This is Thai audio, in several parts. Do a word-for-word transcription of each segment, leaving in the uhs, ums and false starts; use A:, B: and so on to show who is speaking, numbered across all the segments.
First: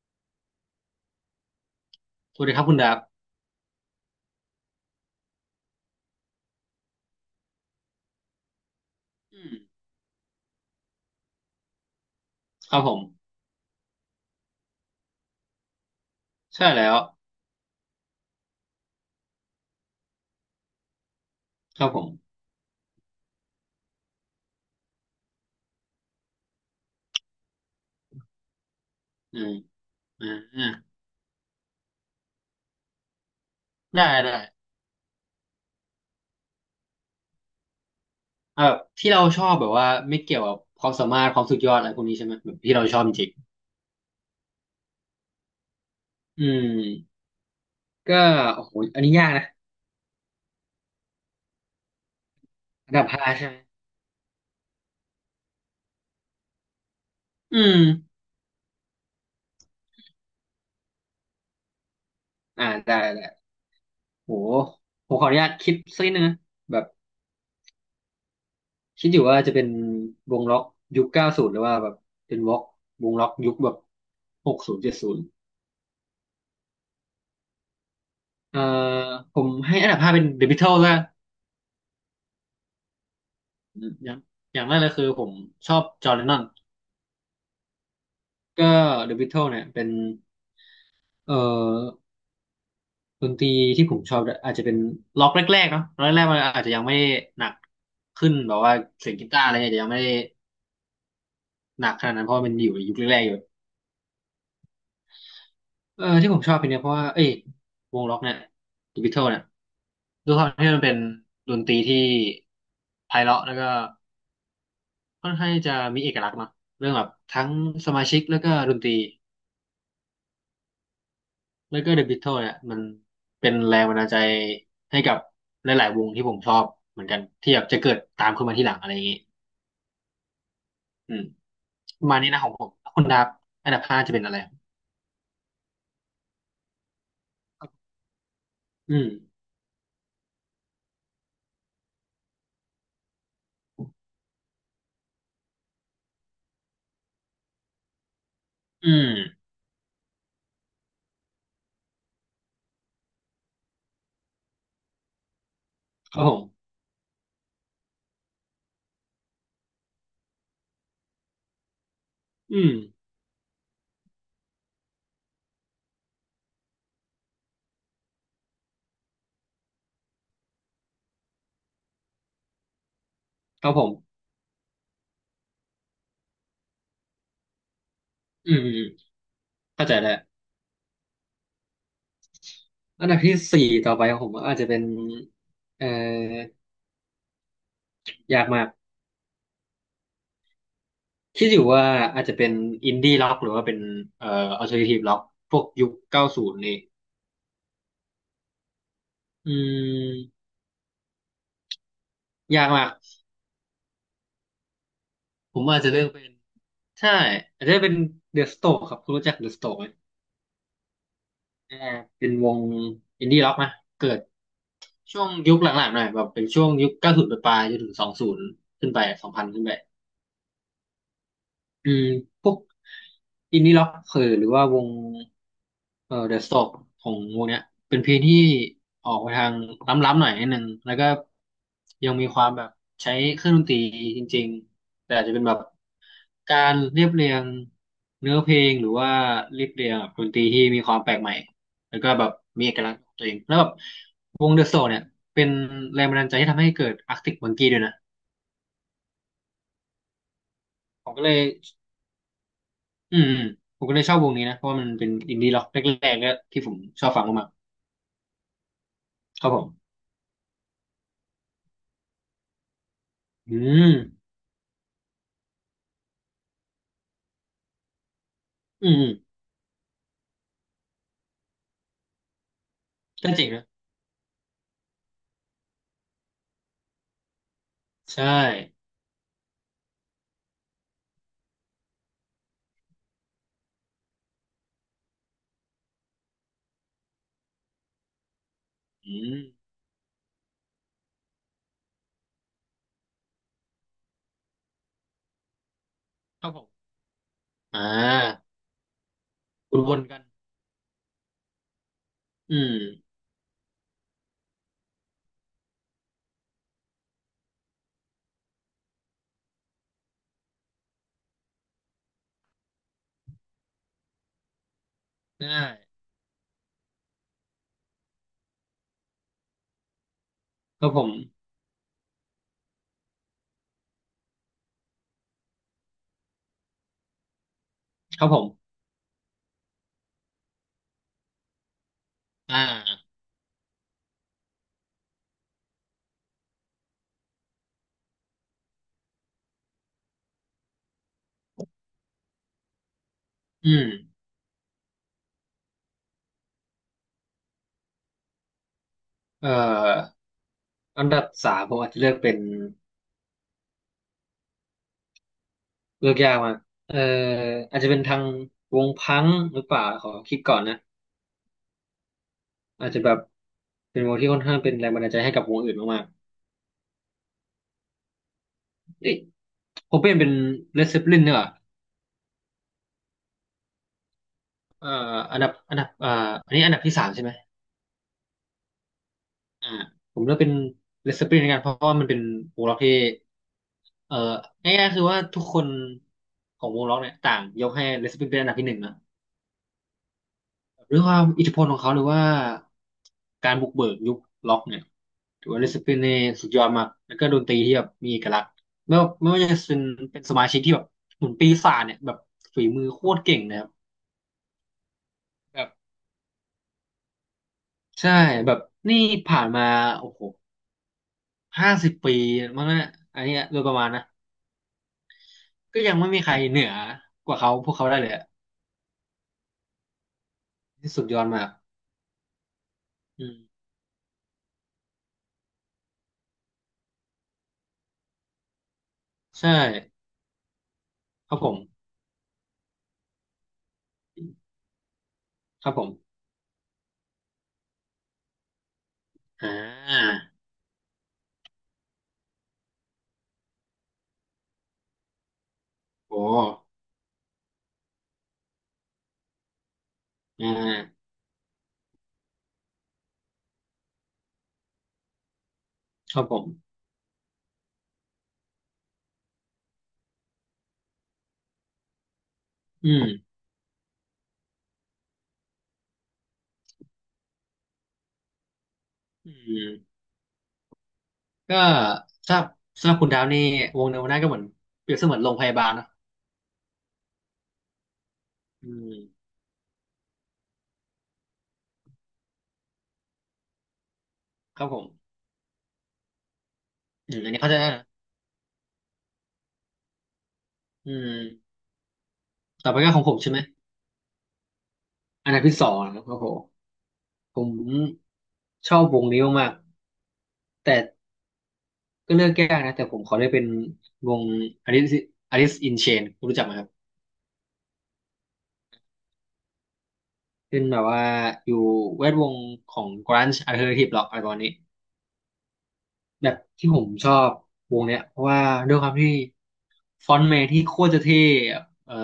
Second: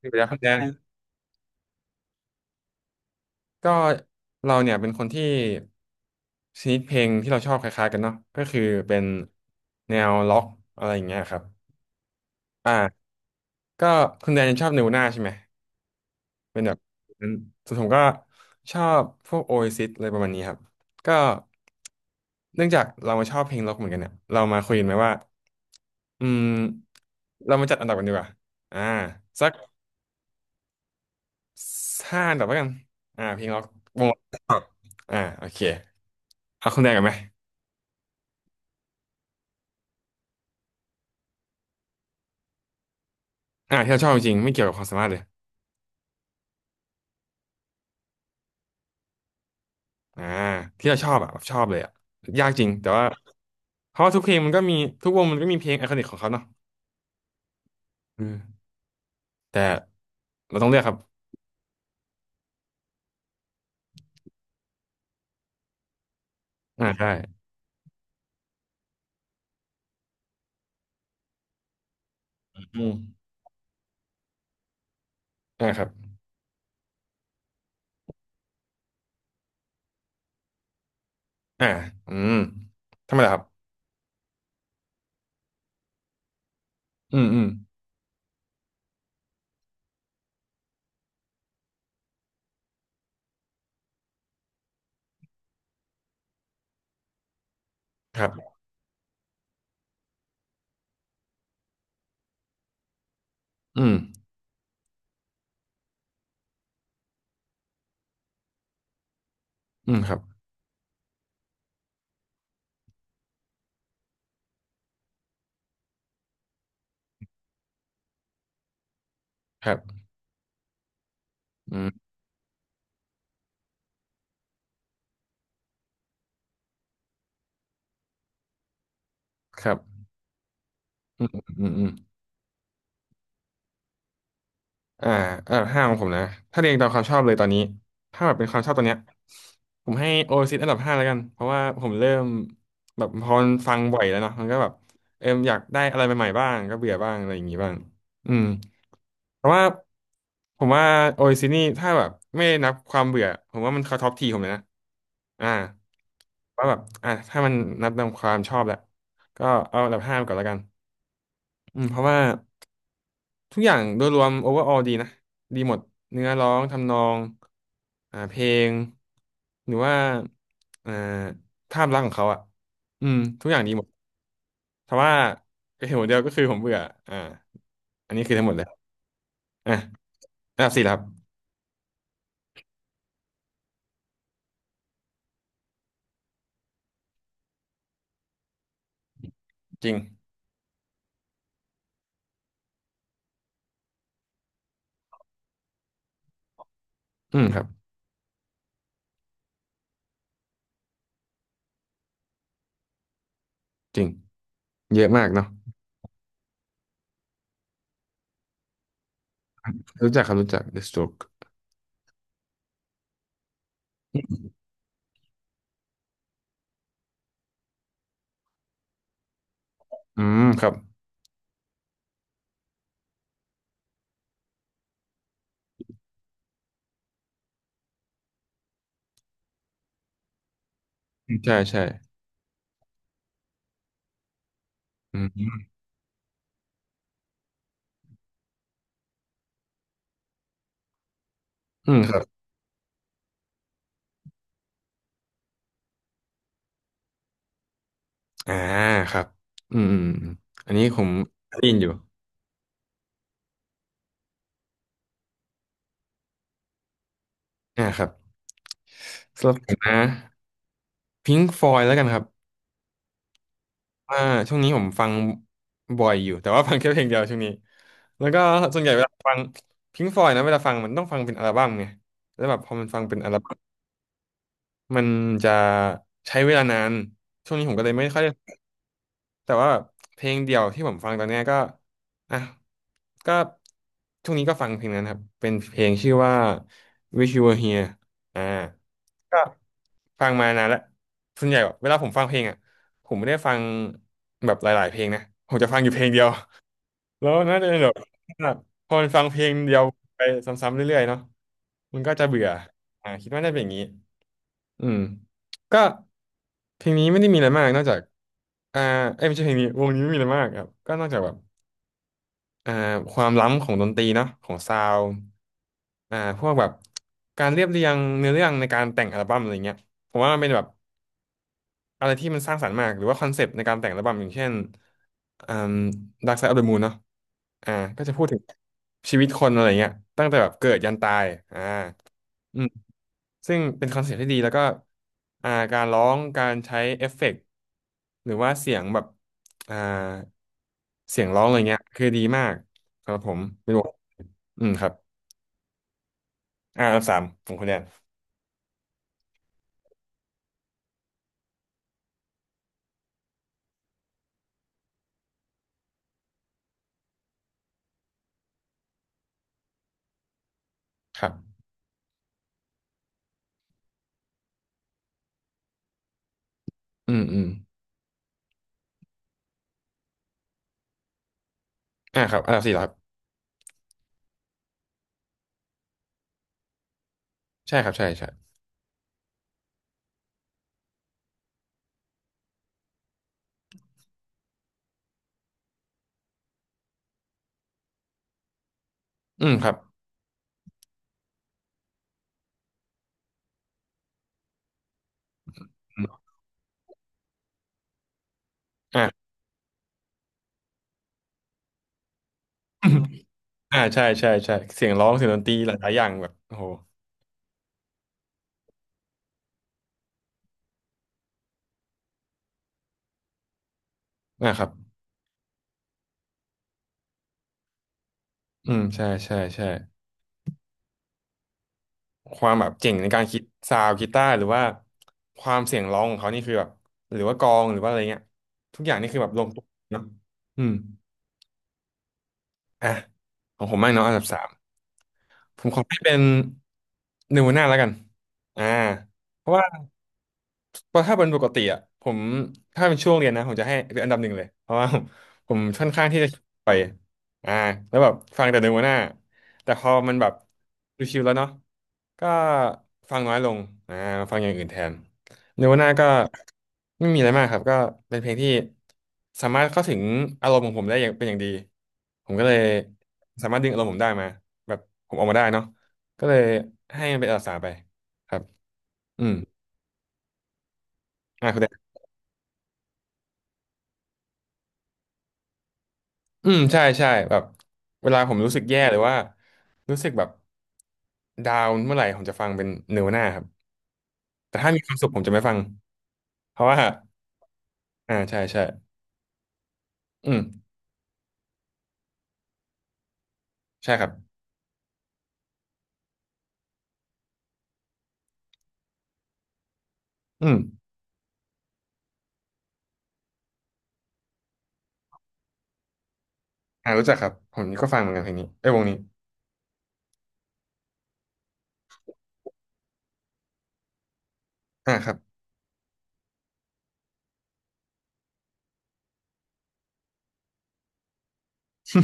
A: เดี๋ยวครแดน
B: สวัสดีครับคุณดับ
A: ก็เราเนี่ยเป็นคนที่ชนิดเพลงที่เราชอบคล้ายๆกันเนาะก็คือเป็น
B: อืม
A: แนวล็อกอะไรอย่างเงี้ยครับ
B: ครับผม
A: อ่าก็คุณแดนยังชอบเนวน่าใช่ไหมเป็น
B: ใช่
A: แบบ
B: แล้ว
A: นั้นส่วนผมก็ชอบพวกโอเอซิสอะไรประมาณนี้ครับก็
B: ครับผม
A: เนื่องจากเรามาชอบเพลงล็อกเหมือนกันเนี่ยเรามาคุยกันไหมว่าอืมเรามาจัดอันดับกันดีกว่าอ่า
B: อื
A: สัก
B: มอ่า
A: ห้าอันดับแล้วกันอ่าเพลงล็อกว
B: ได้
A: งล
B: ได้
A: ็อกอ่าโอเค เอาคนแรกกันไหม
B: เออที่เราชอบแบบว่าไม่เกี่ยวกับความสามารถความสุดยอดอะไรพวกนี้ใช่ไหมแบบที่เราชอบจริง
A: อ่าที่เราชอบจริงๆไม่เกี่ยวกับความสามารถเลย
B: ๆอืมก็โอ้โหอันนี้ยากนะ
A: อ่าที่เราชอบอะแบบชอบเลยอะยากจริงแต่
B: อันดั
A: ว่า
B: บห้าใช่ไหม
A: เพราะว่าทุกเพลงมันก็มีทุกวงมันก็มีเพลงไอคอนิกของเขาเนาะ
B: อืม
A: อืมแต่เราต้องเลือกครับ
B: อ่าได้ได้โหผมขออนุญาตคิดสักนิดนึงนะแบ
A: อ่า
B: บ
A: ใช่
B: คิดอยู่ว่าจะเป็นวงล็อกยุคเก้าศูนย์หรือว่าแบบเป็นวงล็อก
A: อื
B: วง
A: ม
B: ล็อกยุคแบบหกศูนย์เจ็ดศูนย์
A: อ่าครับ
B: เอ่อผมให้อันดับห้าเป็น The Beatles ละ
A: อ่าอืมทำไมล่ะครับ
B: อมอย่างอย่างแรกเลยคือผมชอบจอห์นเลนนอน
A: อืมอืม
B: ก็เดอะบิทเทิลเนี่ยเป็นเอ่อดนตรีที่ผมชอบด้วยอาจจะเป็นล็อกแรกๆเนาะล็อกแรกๆมันอาจจะยังไม่หนัก
A: ครั
B: ขึ้นแบบ
A: บ
B: ว่าเสียงกีตาร์อะไรเงี้ยอาจจะยังไม่ได้หนักขนาดนั้นเพราะว่ามันอยู่ในยุคแรกๆอยู่
A: อืม
B: เออที่ผมชอบเพลงเนี้ยเพราะว่าเอ้ยวงล็อกเนี่ยเดอะบิทเทิลเนี่ย
A: อืมครับ
B: ด้วยความที่มันเป็นดนตรีที่ไพเราะแล้วก็ค่อนข้างที่จะมีเอกลักษณ์เนาะเรื่องแบบทั้งสมาชิกแล้วก็ดนตรี
A: ครับอื
B: แล้วก็เด e ะ
A: ม
B: บิท l ทิเนี่ยมันเป็นแรงบันดาลใจให้กับหลายๆวงที่ผมชอบเหมือนกันที่แบบจะเกิดตามขึ้นมาทีหลังอะไรอย่างงี้
A: ครับ
B: อื
A: อื
B: ม
A: มอืมอืม
B: ประมาณนี้นะของผม้คุณดับอันดับห้าจะเป็นอะไร
A: อ่าเอ่ห้าของผมนะถ้าเรียงตามความชอบเลยตอนนี้ถ้าแบบเป็นความชอบตอน
B: อื
A: เนี้ย
B: ม
A: ผมให้โอซิสอันดับห้าแล้วกันเพราะว่าผมเริ่มแบบพอมันฟังบ่อยแล้วเนาะมันก็แบบเอมอยากได้อะไรใหม่ๆบ้างก็เบื่อบ้างอะไรอย่างงี้บ้างอืม
B: อืม
A: เพราะว่าผมว่าโอซิสนี่ถ้าแบบไม่นับความเบื่อผมว่ามันเขาท็อปทีผมเลยนะอ่า
B: ครับผ
A: ว่า
B: ม
A: แบบอ่าถ้ามันนับตามความชอบแหละก็เอาอันดับห้าก่อนแล้วกันอืมเพราะว่า
B: อืม
A: ทุกอย่างโดยรวมโอเวอร์ออลดีนะดีหมดเนื้อร้องทำนองอ่าเพลงหรือว่าอ่าภาพลักษณ์ของเขาอ่ะอืมทุกอย่าง
B: ครั
A: ดี
B: บ
A: ห
B: ผ
A: มด
B: ม
A: แต่ว่าเหตุผลเดียวก็คือผมเบื่ออ่าอันนี้คือทั้งหม
B: อื
A: ด
B: ม
A: เลย
B: อืมอืม
A: อ่ะ
B: เข้าใจแล้ว
A: อันดับสี่แล้วครับ
B: อันดับที่สี่ต่อไปของผมอาจจะเป็นเอ่อยากมาก
A: จริง
B: คิดอยู่ว่าอาจจะเป็นอินดี้ล็อกหรือว่าเป็นเอ่ออัลเทอร์เนทีฟล็อกพวกยุคเก้าศูนย์นี่
A: อืมครับ
B: อืมยากมาก
A: จริงเยอะมากเนาะ
B: ผมอาจจะเลือกเป็น ใช่อาจจะเป็นเดอะสโตกครับคุณรู้จักเดอะสโตกไหม
A: รู้จักครับรู้จัก The Stroke
B: อ่าเป็นวงอินดี้ร็อกนะเกิดช่วงยุคหลังๆหน่อยแบบเป็นช่วงยุคเก้าศูนย์ปลายๆจนถึงสองศูนย์ขึ้นไปสองพันขึ้นไป
A: อืมครับ
B: อืมพวกอินดี้ร็อกเออหรือว่าวงเออเดอะสโตกของวงเนี้ยเป็นเพลงที่ออกไปทางล้ำๆหน่อยนิดนึงแล้วก็
A: ใช่ใช่
B: ยังมีความแบบใช้เครื่องดนตรีจริงๆแต่
A: อื
B: อาจจะเป็นแบบ
A: ม
B: การเรียบเรียงเนื้อเพลงหรือว่าเรียบเรียงแบบดนตรีที่มีความแปลกใหม่
A: อื
B: แล้
A: ม
B: วก็
A: ครั
B: แบบ
A: บ
B: มีเอกลักษณ์ของตัวเองแล้วแบบวงเดอะสโตกเนี่ยเป็นแรงบันดาลใจที่ทำให้เกิดอาร์ติกมังกี้ด้วยนะ
A: อ่าครับอืมอืมอมอันนี้ผ
B: ผ
A: ม
B: มก็เลย
A: ได้ยินอยู่
B: อืมอืมผมก็เลยชอบวงนี้นะเพราะว่ามันเป็นอินดี้ร็อกแรกๆก็ที่ผมชอบฟังมาก
A: อ่าครับ
B: ๆค
A: สำ
B: รั
A: ห
B: บ
A: รับ
B: ผ
A: ผม
B: ม
A: นะ พิงค์ฟอยแล้วกันครับ
B: อืม
A: อ่าช่วงนี้ผมฟังบ่อยอยู่ แต่ว่าฟังแค่เพลงเดียวช่วงนี้แล้วก็ส่วน
B: อื
A: ใหญ่
B: ม
A: เว
B: อืม
A: ลาฟังพิงค์ฟอยนะเวลาฟังมันต้องฟังเป็นอัลบั้มไงแล้วแบบพอมันฟังเป็นอั
B: ก็
A: ล
B: เจ๋ง
A: บั้ม
B: นะ
A: มันจะใช้เวลานาน ช่วงนี้ผมก็เลยไม่ค่อย
B: ใช่
A: ได้ แต่ว่าเพลงเดียวที่ผมฟังตอนเนี้ยก็อ่ะก็ช่วงนี้ก็ฟังเพลงนั้นครับเป็นเพลงชื่อว่า Wish You Were Here อ่า
B: อืม
A: ก็ฟังมานานแล้วส่วนใหญ่เวลาผมฟังเพลงอ่ะผมไม่ได้ฟังแบบหลายๆเพลงนะผมจะฟังอยู่เพลงเดียว
B: ครับผม
A: แล้วน่าจะเป็
B: อ่
A: นแบบ
B: า
A: พอมันฟังเพลงเดียว
B: วนๆกั
A: ไป
B: น
A: ซ้ำๆเรื่อยๆเนาะมันก็จะเบื่อ
B: อื
A: อ่า
B: ม
A: คิดว่าน่าจะเป็นอย่างนี้ อืมก็เพลงนี้ไม่ได้มีอะไรมากนอกจากอ่าเอ้ยไม่ใช่เพลงนี้วงนี้ไม่มีอะไรมากครับก็นอกจากแบบอ่าความล้ำของดนตรีเนาะของซาวด์
B: ได้
A: อ่าพวกแบบการเรียบเรียงเนื้อเรื่องในการแต่งอัลบั้มอะไรเงี้ยผมว่ามันเป็นแบบ
B: ครับผม
A: อะไรที่มันสร้างสรรค์มากหรือว่าคอนเซปต์ในการแต่งอัลบั้มอย่างเช่นอ่า Dark Side of the Moon เนาะอ่าก็จะ
B: ค
A: พูด
B: รับ
A: ถึ
B: ผ
A: ง
B: ม
A: ชีวิตคนอะไรเงี้ยตั้งแต่แบบเกิดยันตายอ่า
B: อ่
A: อืม
B: า
A: ซึ่งเป็นคอนเซ็ปต์ที่ดีแล้วก็อ่าการร้องการใช้เอฟเฟกต์หรือว่าเสียงแบบอ่าเสียงร้องอะไรเงี้ยคือดีมากครับผม
B: อื
A: ไม่รู้
B: ม
A: อืมครับอ่าอันดับสามของคุณแดน
B: เอ่ออันดับสามผมอาจจะเลือกเป็นเลือกยากมากเอ่ออาจจะเป็นทางวงพังหรือเปล่าขอคิดก่อนนะ
A: ครับ
B: อาจจะแบบเป็นวงที่ค่อนข้างเป็นแรงบันดาลใจให้กับวงอื่นมากๆ
A: อืมอืม
B: เอ้ยโคเปนเป็นเลดเซปลินเนี่ยเหรอ
A: อ่าครับอันดับสี่เหรอครับ
B: เอ่ออันดับอันดับอ่าอันนี้อันดับที่สามใช่ไหม
A: ใช่ครับใช่ใช่
B: อ่าผมเลือกเป็นเลดเซปลินกันเพราะว่ามันเป็นวงล็อกที่เอ่อง่ายๆคือว่าทุกคนของวงล็อกเนี่ยต่างยกให้เลดเซปลินเป็นอันดับที่หนึ่งนะ
A: อืมครับ
B: ด้วยความอิทธิพลของเขาหรือว่าการบุกเบิกยุคล็อกเนี่ยถือว่าเลดเซปลิน
A: อ
B: เนี่ย
A: ม
B: สุดยอดมากแล้วก็ดนตรีที่แบบมีเอกลักษณ์ไม่ว่า
A: อ่า
B: ไม่ว่าจะเป็นเป็นสมาชิกที่แบบเหมือนปีศาจเนี่ยแบบฝีมือโคตรเก่งนะครับ
A: อ่าใช่ใช่ใช่เสียงร้องเสียงดนตรี
B: แบ
A: ห
B: บ
A: ลายๆอย่างแบบโอ้โห
B: ใช่แบบนี่ผ่านมาโอ้โหห้าสิบปีมั้งนะอันเนี้ยโดยประมาณนะ
A: อ่าครับ
B: ก็ยังไม่มีใครเหนือกว่าเขาพวกเขาได้เลยอะ
A: อืมใช่ใช่ใช่
B: ที่สุดยอดมาก
A: ความแบบเก่งในการ
B: อื
A: คิด
B: ม
A: ซาวด์กีตาร์หรือว่าความเสียงร้องของเขานี่คือแบบหรือว่ากลองหรือว่าอะไรเงี้ยทุกอย่างนี่คือแบบลง
B: ใช่
A: ตัวเนาะอืม
B: ครับผม
A: อ่ะของผมบ้างเนาะอันดับสามผ
B: ค
A: ม
B: รับ
A: ข
B: ผ
A: อให้
B: ม
A: เป็นนูน่าแล้วกันอ่าเพ
B: อ่
A: ราะว่า
B: า
A: เพราะถ้าเป็นปกติอ่ะผมถ้าเป็นช่วงเรียนนะผมจะให้เป็นอันดับหนึ่งเลยเพราะว่า ผมค่อนข้างที่
B: โอ้
A: จะไปอ่าแล้วแบบฟังแต่เนื้อหัวหน้าแต่พอมันแบบ
B: อ่า
A: ชิวๆแล้วเนาะก็ฟังน้อยลงอ่าฟังอย่างอื่นแทนเนื้อหัวหน้าก็
B: ครับผม
A: ไม่มีอะไรมากครับก็เป็นเพลงที่สามารถเข้าถึงอารมณ์ของผมได้อย่างเป็นอย่างดีผมก็เลย
B: อืม
A: สามารถดึงอารมณ์ผมได้มาแบบผมออกมาได้เนาะก็เลยให้มันเป็นอันดับสามไปครับอื
B: อื
A: ม
B: ม
A: อ่า
B: ก็
A: คุณ
B: ถ้าสำหรับคุณดาวนี่วงเนวนาก็เหมือนเปรียบเสมือนโรงพยาบาลเนอะ
A: อืมใช่ใช่แบบเวลาผมรู้สึก
B: อื
A: แย่ห
B: ม
A: รือว่ารู้สึกแบบดาวน์เมื่อไหร่ผมจะฟังเป็นเนวนาครับแต่
B: ครับ
A: ถ้า
B: ผ
A: มี
B: ม
A: ความสุขผมจะไม่ฟังเพราะว่า
B: อืมอันนี้เข้าใจได้นะ
A: อ่าใช่ใช่อืม
B: อืมต่อไปก็ของผมใช่ไหม
A: ใช่ครับ
B: อันดับที่สองนะครับผม ผมชอบวงนี้มาก
A: อืม
B: ๆแต่ก็เลือกยากนะ แต่ผมขอได้เป็นวง Alice Alice in Chains คุณรู้จักไหมครับ
A: อ่ารู้จักครับผมก็ฟังเหมือนกันเพลงนี้ไอ้ยวงนี้
B: เป็นแบบว่าอยู่แวดวงของ grunge alternative rock อะไรประมาณนี้
A: อ่าครับ
B: แบบที่ผมชอบวงเนี้ยเพราะว่าด้วยความที่ฟอนต์แมนที่โคตรจะเท่เอ่อ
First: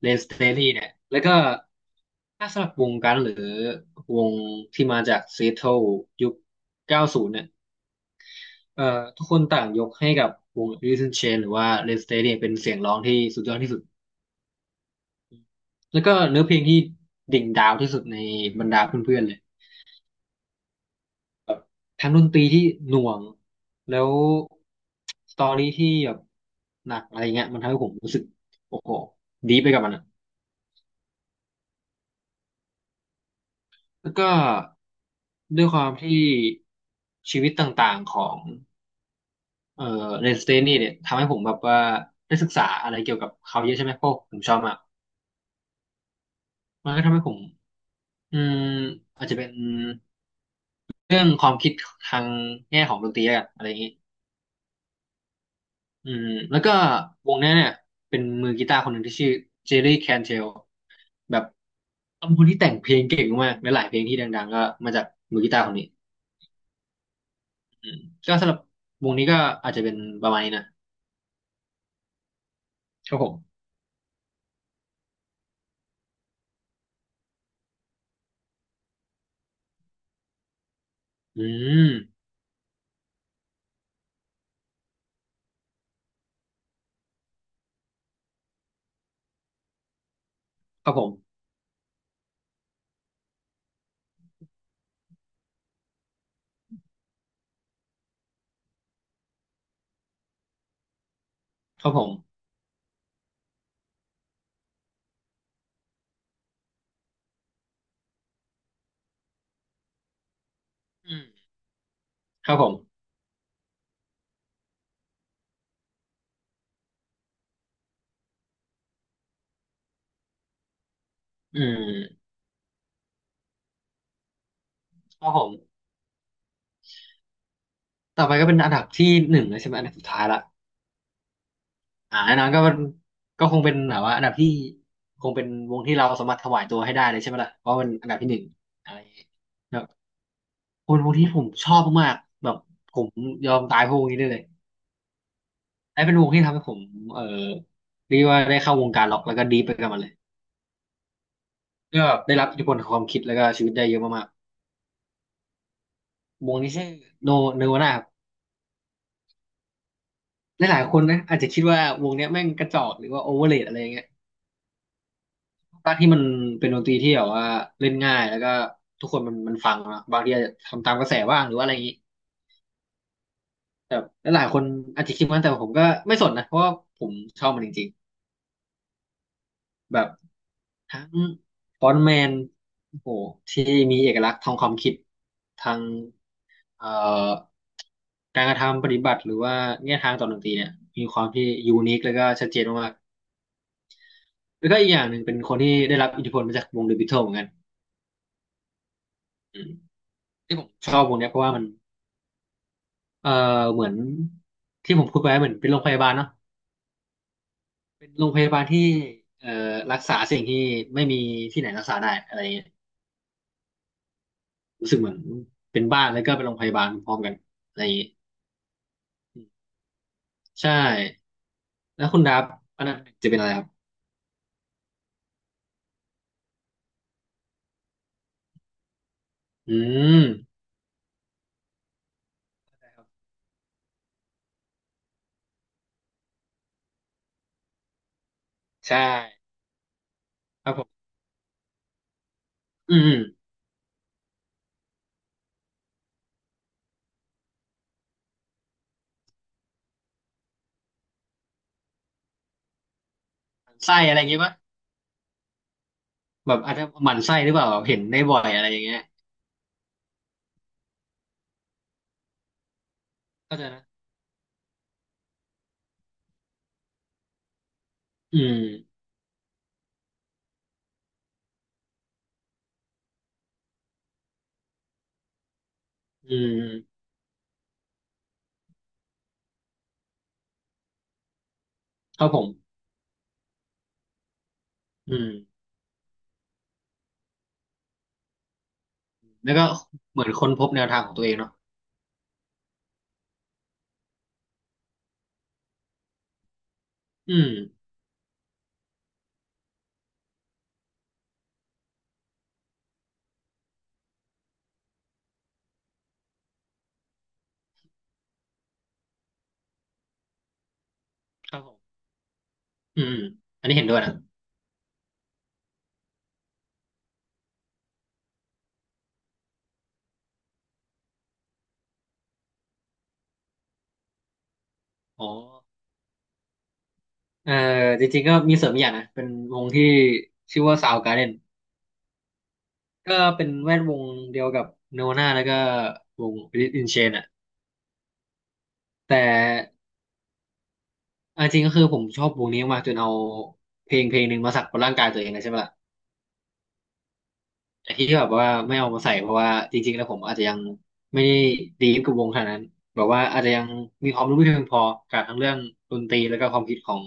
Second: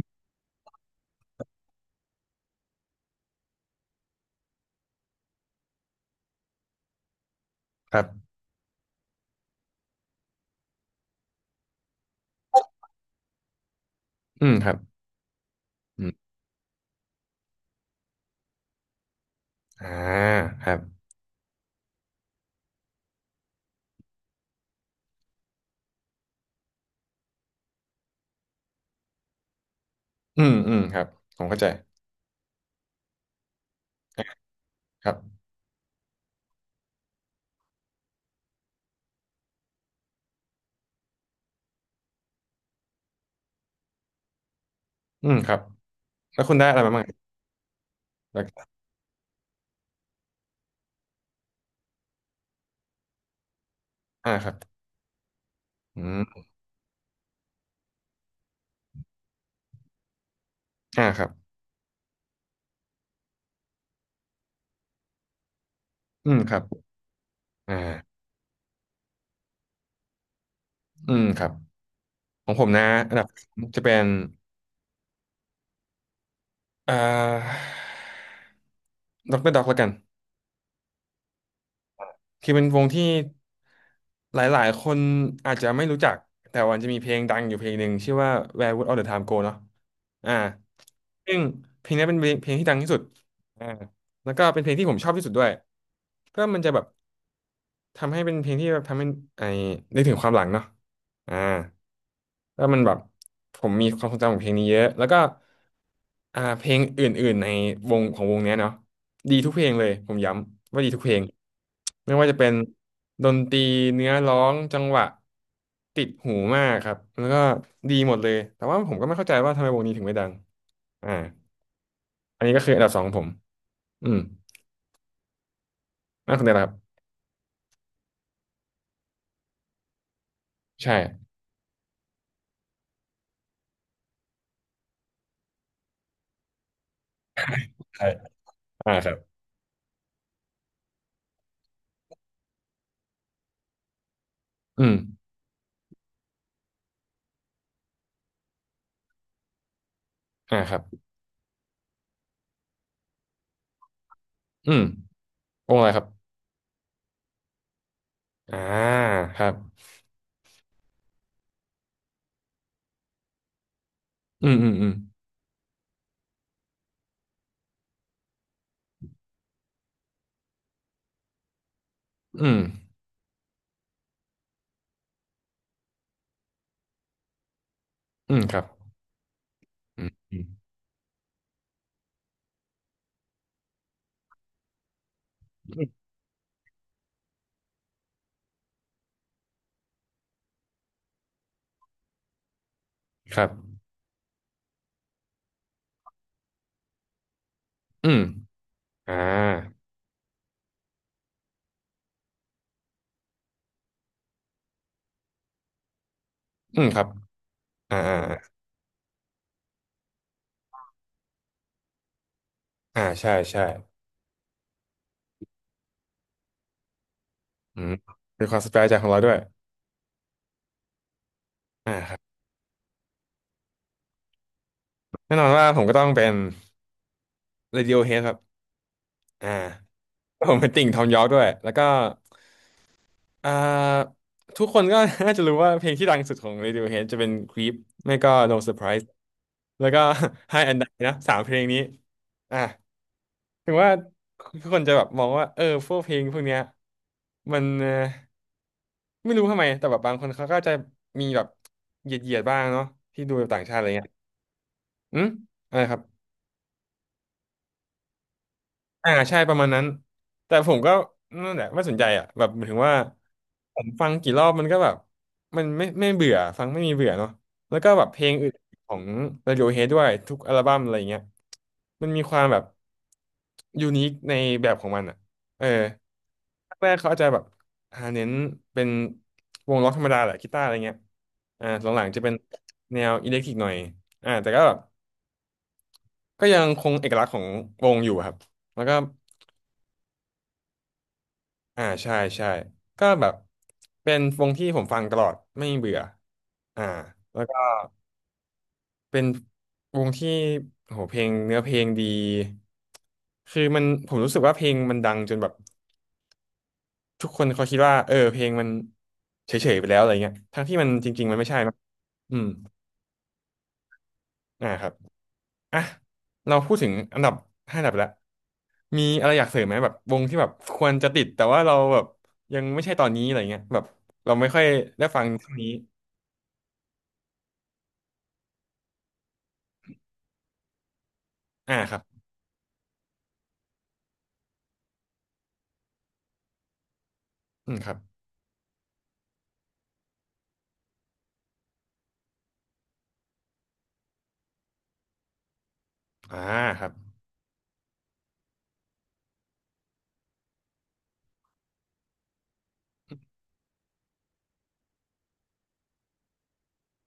B: เลนสเตอรี่เนี่ยแล้วก็ถ้าสำหรับวงกันหรือวงที่มาจากซีแอตเทิลยุคเก้าสิบเนี่ย
A: ครับ
B: เอ่อทุกคนต่างยกให้กับวง Alice in Chains หรือว่า Red State เนี่ยเป็นเสียงร้องที่สุดยอดที่สุด
A: อืมครับ
B: แล้
A: อื
B: ว
A: ม
B: ก็เนื้อเพลงที่ดิ่งดาวที่สุดในบรรดาเพื่อนๆเลย
A: อ่าครับ
B: ทั้งดนตรีที่หน่วงแล้วสตอรี่ที่แบบหนักอะไรเงี้ยมันทำให้ผมรู้สึกโอ้โหดีไปกับมันอะ
A: อืมอืมครับผมเข้าใจ
B: แล้ว
A: อ่ะ
B: ก็
A: ครับ
B: ด้วยความที่ชีวิตต่างๆของเอ่อ Red State เตนนี่เนี่ยทำให้ผมแบบว่าได้ศึกษาอะไรเกี่ยวกับเขาเยอะใช่ไหมเพราะผมชอบมาก
A: อืมครับแล้วคุณได้อะไร
B: มั
A: มา
B: นก็
A: บ้าง
B: ทำให้ผม อื
A: แล้ว
B: มอาจจะเป็นเรื่องความคิดทางแง่ของดนตรีแล้วกันอะไรอย่างนี้
A: อ่าครับอื
B: อืม
A: ม
B: แล้วก็วงเนี้ยเนี่ยเป็นมือกีตาร์คนหนึ่งที่ชื่อเจอร์รี่แคนเทล
A: อ่าครับ
B: แบบเป็นคนที่แต่งเพลงเก่งมากและหลายเพลงที่ดังๆก็มาจากมือกีตาร์คนนี้
A: อืมครับอ่า
B: ก็สำหรับวงนี้ก็อาจจะเป็นประมาณนี้นะ
A: อืมครับของผมนะ
B: ค
A: อั
B: รั
A: น
B: บ
A: ดั
B: ผ
A: บ
B: ม
A: าจะเป็น อ่าด็อกเตอร์ด็อกแล้วกัน
B: อืม
A: คือเป็นวงที่หลายๆ คนอาจจะไม่รู้จัก แต่วันจะมีเพลงดังอยู่เพลงหนึ่งชื่อว่า Where Would All the Time Go เนาะอ่า
B: ครับผม
A: ซึ่งเพลงนี้เป็นเพลงเพลงที่ดังที่สุดอ่าแล้วก็เป็นเพลงที่ผมชอบที่สุดด้วยก็มันจะแบบ ทำให้เป็นเพลงที่แบบทำให้ไอ้นึกถึงความหลังเนาะอ่า
B: ครับผม
A: แล้วมันแบบผมมีความทรงจำของเพลงนี้เยอะแล้วก็อ่าเพลงอื่นๆในวงของวงเนี้ยเนาะดีทุกเพลงเลยผมย้ำว่าดีทุกเพล
B: อื
A: ง
B: ม
A: ไม่ว่าจะเป็
B: ค
A: น
B: รับผม
A: ดนตรีเนื้อร้องจังหวะติดหูมากครับแล้วก็ดีหมดเลยแต่ว่าผมก็ไม่เข้าใจว่าทำไมวงนี้ถึงไม่ดังอ่า
B: อืม
A: อันนี้ก็คืออันดับสองของผมอืม
B: ครับผม
A: นั่นคนเดียวครับ
B: ต่อไปก็เป็นอันดับที่หนึ่งแล้วใช่ไหมอันดับสุดท้ายละ
A: ใช่
B: อ่าแน่นอนก็ก็คงเป็นแบบว่าอันดับที่คงเป็นวงที่เราสามารถถวายตัวให้ได้เลยใช่ไหมล่ะเพราะมัน
A: ใช่
B: อันดับที่หนึ่งอะ
A: อ่า
B: ไรอ
A: ค
B: ย่าง
A: รับ
B: เงี้ยแบบคนวงที่ผมชอบมากๆแบบผมยอมตายพวกวงนี้ได้เลย
A: อืม
B: ไอ้เป็นวงที่ทำให้ผมเออเรียกว่าได้เข้าวงการล็อกแล้วก็ดีไปกับมันเลย
A: อ่าครับ
B: ก็ได้รับอิทธิพลของความคิดแล้วก็ชีวิตได้เยอะมาก
A: อืม วงอะไรครับ
B: ๆวงนี้ชื่อโนเนวาน่าครับ
A: อ่าครับ
B: หลายๆคนนะอาจจะคิดว่าวงเนี้ยแม่งกระจอกหรือว่าโอเวอร์เรทอะไรอย่างเงี้ย
A: อืมอืมอืม
B: ภาคที่มันเป็นดนตรีที่แบบว่าเล่นง่ายแล้วก็ทุกคนมันมันฟังเนอะบางทีอาจจะทำตามกระแสบ้างหรือว่าอะไรอย่างนี้
A: อืม
B: แต่หลายๆคนอาจจะคิดว่าแต่ผมก็ไม่สนนะเพราะว่าผมชอบมันจริง
A: อืมครับ
B: ๆแบ
A: อื
B: บ
A: มอืม
B: ทั้งฟอนต์แมนโอ้โหที่มีเอกลักษณ์ทางความคิดทาง
A: อืม
B: เอ่อการกระทำปฏิบัติหรือว่าแนวทางต่อดนตรีเนี่ยมีความที่ยูนิคแล้วก็ชัดเจนมาก
A: ครับ
B: ๆแล้วก็อีกอย่างหนึ่งเป็นคนที่ได้รับอิทธิพลมาจากวงเดอะบิทเทิลเหมือนกัน
A: อืมอ่า
B: อืมที่ผมชอบวงเนี้ยเพราะว่ามัน เอ่อเหมือนที่ผมพูดไปเหมือนเป็นโรงพยาบาลเนาะ
A: อืมครับอ่า
B: เป็นโรงพ
A: อ่า
B: ยาบาลที่เอ่อรักษาสิ่งที่ไม่มีที่ไหนรักษาได้อะไรอย่างเงี้ย
A: อ่าใช่ใช่
B: รู้สึกเหมือนเป็นบ้านแล้วก็เป็นโรงพยาบาลพร้อมกันอะ
A: อื
B: ไรอ
A: ม
B: ย่างเงี้ย
A: เป็นความสเปรจ์ใของเราด้วย
B: อืมใช่
A: อ่า
B: แล้ว
A: ครั
B: คุ
A: บ
B: ณดับอันดับหนึ่งจะเป็นอะไรครับ
A: แน่นอนว่าผมก็ต้องเป็น Radiohead ครับอ่า
B: อืม
A: ผมเป็นติ่งทอมยอร์กด้วยแล้วก็ อ่า ทุกคนก็ น่าจะรู้ว่าเพลงที่ดังสุดของ Radiohead จะเป็น Creep ไม่ก็ No
B: ใช่
A: Surprise แล้วก็ High
B: ครับ
A: and
B: ผ
A: Die
B: ม
A: นะสามเพลงนี้อ่ะ
B: อืมอืม
A: ถึงว่าคนจะแบบมองว่าเออพวกเพลงพวกเนี้ยมันเอ่อไม่รู้ทำไมแต่แบบบางคนเขาก็จะมีแบบเหยียดๆบ้างเนาะที่ดูแบบต่าง
B: ห
A: ชา
B: มั่
A: ติ
B: น
A: อะไร
B: ไส้
A: เงี้ย
B: อะไรอย่างเงี้ยปะ
A: อืมอะไรครับ
B: แบบอาจจะหมั่นไส้หรือเปล่าเห็นได้บ่อยอะไรอย่างเงี้ย
A: อ่าใช่ประมาณนั้นแต่ผมก็นั่นแหละไม่สนใจอ่ะแบบหมายถึงว่า
B: เข้าใจ
A: ผ
B: นะ
A: มฟังกี่รอบมันก็แบบมันไม่ไม่เบื่อฟังไม่มีเบื่อเนาะแล้วก็แบบเพลง
B: อื
A: อื่นขอ
B: ม
A: ง Radiohead ด้วยทุกอัลบั้มอะไรเงี้ยมันมีความแบบยูนิคในแบบของมันอ่ะเออ
B: อื
A: แรกๆ
B: ม
A: เขาอาจจะแบบหาเน้นเป็นวงล็อกธรรมดาแหละกีตาร์อะไรเงี้ยอ่าหลังๆจะ
B: ครับ
A: เป็น
B: ผม
A: แนวอิเล็กทริกหน่อยอ่าแต่ก็แบบ
B: อืม
A: ก็ยังคงเอกลักษณ์ของวงอยู่ครับแล้วก็
B: แล้วก็เหมือนค้นพบแนวทางของตัวเองเนาะ
A: อ่าใช่ใช่ก็แบบเป็นวงที่ผมฟังตลอดไม่เบื่ออ่า
B: อื
A: แล้ว
B: ม
A: ก็เป็นวงที่โหเพลงเนื้อเพลงดีคือมันผมรู้สึกว่าเพลงมันดังจนแบบทุกคนเขาคิดว่าเออเพลงมันเฉยๆไปแล้วอะไรเงี้ยทั้งที่มันจริงๆมันไม่
B: ค
A: ใช่
B: รับผ
A: นะ
B: ม
A: อืม
B: อืมอันนี้เห็นด้วยนะ
A: อ่าครับอ่ะเราพูดถึงอันดับห้าอันดับแล้วมีอะไรอยากเสริมไหมแบบวงที่แบบควรจะติดแต่ว่าเราแบบยังไม่ใช่ตอนนี้อะไรเงี้ยแบบเราไม่ค่อยได้ฟั
B: อ๋
A: ง
B: อ
A: ช่วนี้
B: เออจริงๆก็มีเสริมอกอย่างนะเป็นวงที่ชื่อว่า o าวกา a r d e น
A: อ่าครับ
B: ก็เป็นแวดวงเดียวกับ n นวานาแล้วก็วงอินเชนอะ
A: อืมครับ
B: แต่เอาจริงก็คือผมชอบวงนี้มากจนเอาเพลงเพลงหนึ่งมาสักบนร่างกายตัวเองเลยใช่ไหมล่ะ
A: อ่าครับ
B: แต่ที่แบบว่าไม่เอามาใส่เพราะว่าจริงๆแล้วผมอาจจะยังไม่ได้ดีฟกับวงขนาดนั้นแบบว่าอาจจะยังมีความรู้ไม่เพียงพอกับทั้งเรื่องดนตรีแล้วก็ความคิดของ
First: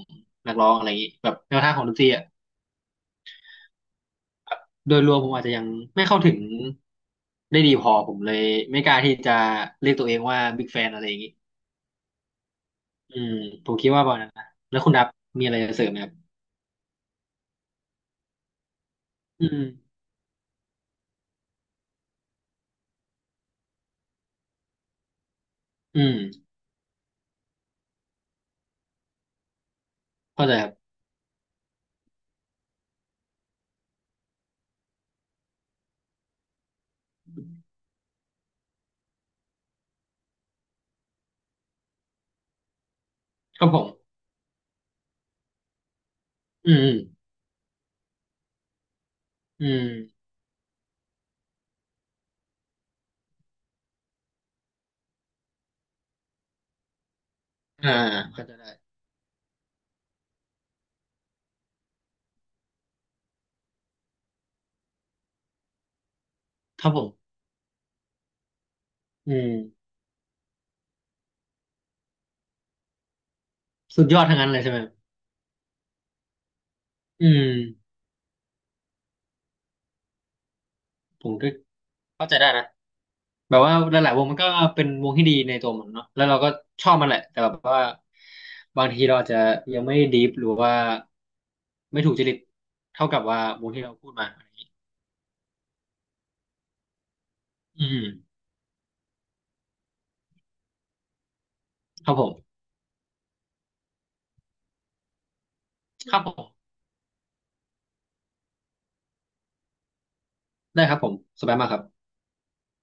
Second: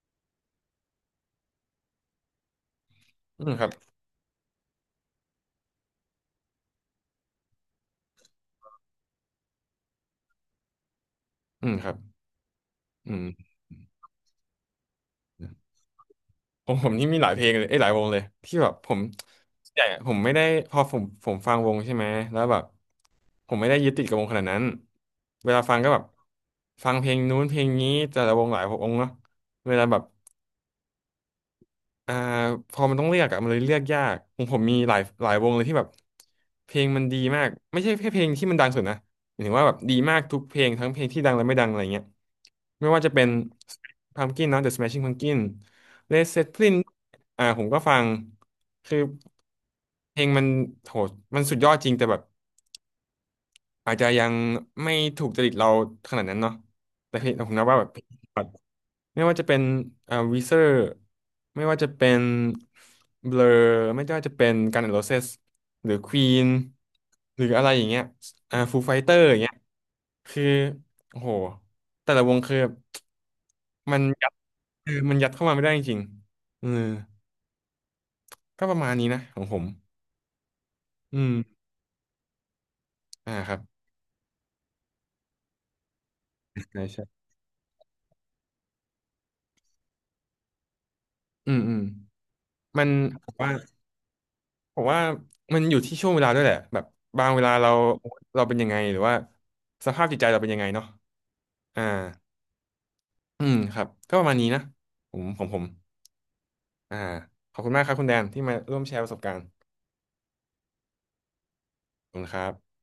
B: นักร้องอะไรอย่างนี้แบบแนวทางของดนตรีอะ
A: อืมครับ
B: โดยรวมผมอาจจะยังไม่เข้าถึงได้ดีพอผมเลยไม่กล้าที่จะเรียกตัวเองว่าบิ๊กแฟนอะไรอย่างนี้
A: อืมครับอื
B: อืม
A: ม
B: ผมคิดว่าประมาณนั้นนะแล้วคุณดับมีอะไรจะเสริมไหมครับ
A: ผมผมนี่มีหลายเพลงเลยเอ้ยหลายวงเลยที่แบบผม
B: อืม
A: ใหญ่อะผมไม่ได้พอผมผมฟังวงใช่ไหมแล้วแบบผมไม่ได้ยึดติดกับวงขนาดนั้น เวลาฟังก็แบ
B: อื
A: บ
B: ม
A: ฟังเพลงนู้นเพลงนี้แต่ละวงหลายวงเนาะเวลาแบบ
B: เข้าใจครับ
A: อ่าพอมันต้องเลือกอะมันเลยเลือกยากผมผมมีหลายหลายวงเลยที่แบบเพลงมันดีมากไม่ใช่แค่เพลงที่มันดังสุดนะหมายถึงว่าแบบดีมากทุกเพลงทั้งเพลงที่ดังและไม่ดังอะไรเงี้ยไม่ว่าจะเป็น
B: ครับผม
A: Pumpkin เนาะ The Smashing Pumpkin Led
B: อื
A: Zeppelin
B: ม
A: อ่าผมก็ฟังคือ
B: อื
A: เพล
B: ม
A: งมันโหมันสุดยอดจริงแต่แบบอาจจะยังไม่ถูกจริตเราขนาดนั้นเนาะแต่เพลงผมนับว่าแบบ
B: อ่าเข้าใจได้
A: ไม่ว่าจะเป็นอ่าวีเซอร์ไม่ว่าจะเป็นเบลอไม่ว่าจะเป็นกัน n อน์โรเซสหรือควีน
B: ครับผม
A: หรืออะไรอย่างเงี้ยอ่าฟูไฟเตอร์อ
B: อื
A: ย่างเงี้ย
B: ม
A: คือโอ้โหแต่ละวงคือมัน
B: สุดยอด
A: ยัด
B: ทั้งนั้นเลยใช่ไหมค
A: เอ
B: รั
A: อ
B: บ
A: มันยัดเข้ามาไม่ได้จริงๆเออ
B: อืม
A: ก็ประมาณนี้นะของผมอื
B: ผ
A: ม
B: มก็เข้าใจได้นะ
A: อ่าค
B: แบ
A: รับ
B: บว่าหลายๆวงมันก็เป็นวงที่ดีในตัวมันเนาะแล้วเราก็
A: ใช่
B: ชอบมันแหละ
A: ใช่
B: แต่แบบว่าบางทีเราอาจจะยังไม่ดีฟหรือว่า
A: อืมอืม
B: ไม่ถูกจริต
A: มัน
B: เท่ากับ
A: ผม
B: ว่า
A: ว่า
B: วงที่เราพูดมาอะไรอย่างนี้
A: ผมว่ามันอยู่ที่ช่วงเวลาด้วยแหละแบบบางเวลาเรา
B: อืม
A: เราเป็นยังไงหรือว่าสภาพจิตใจเราเป็นยังไงเนาะอ่า
B: ครับผม
A: อืมครับก็ประมาณนี้นะผมผมผม
B: ครับผม
A: อ่าขอบคุณมากครับคุณแดนที่มาร่วมแชร์ประสบการณ์
B: ได้ครับผมสบายมากครั
A: ข
B: บ
A: อบคุณครับ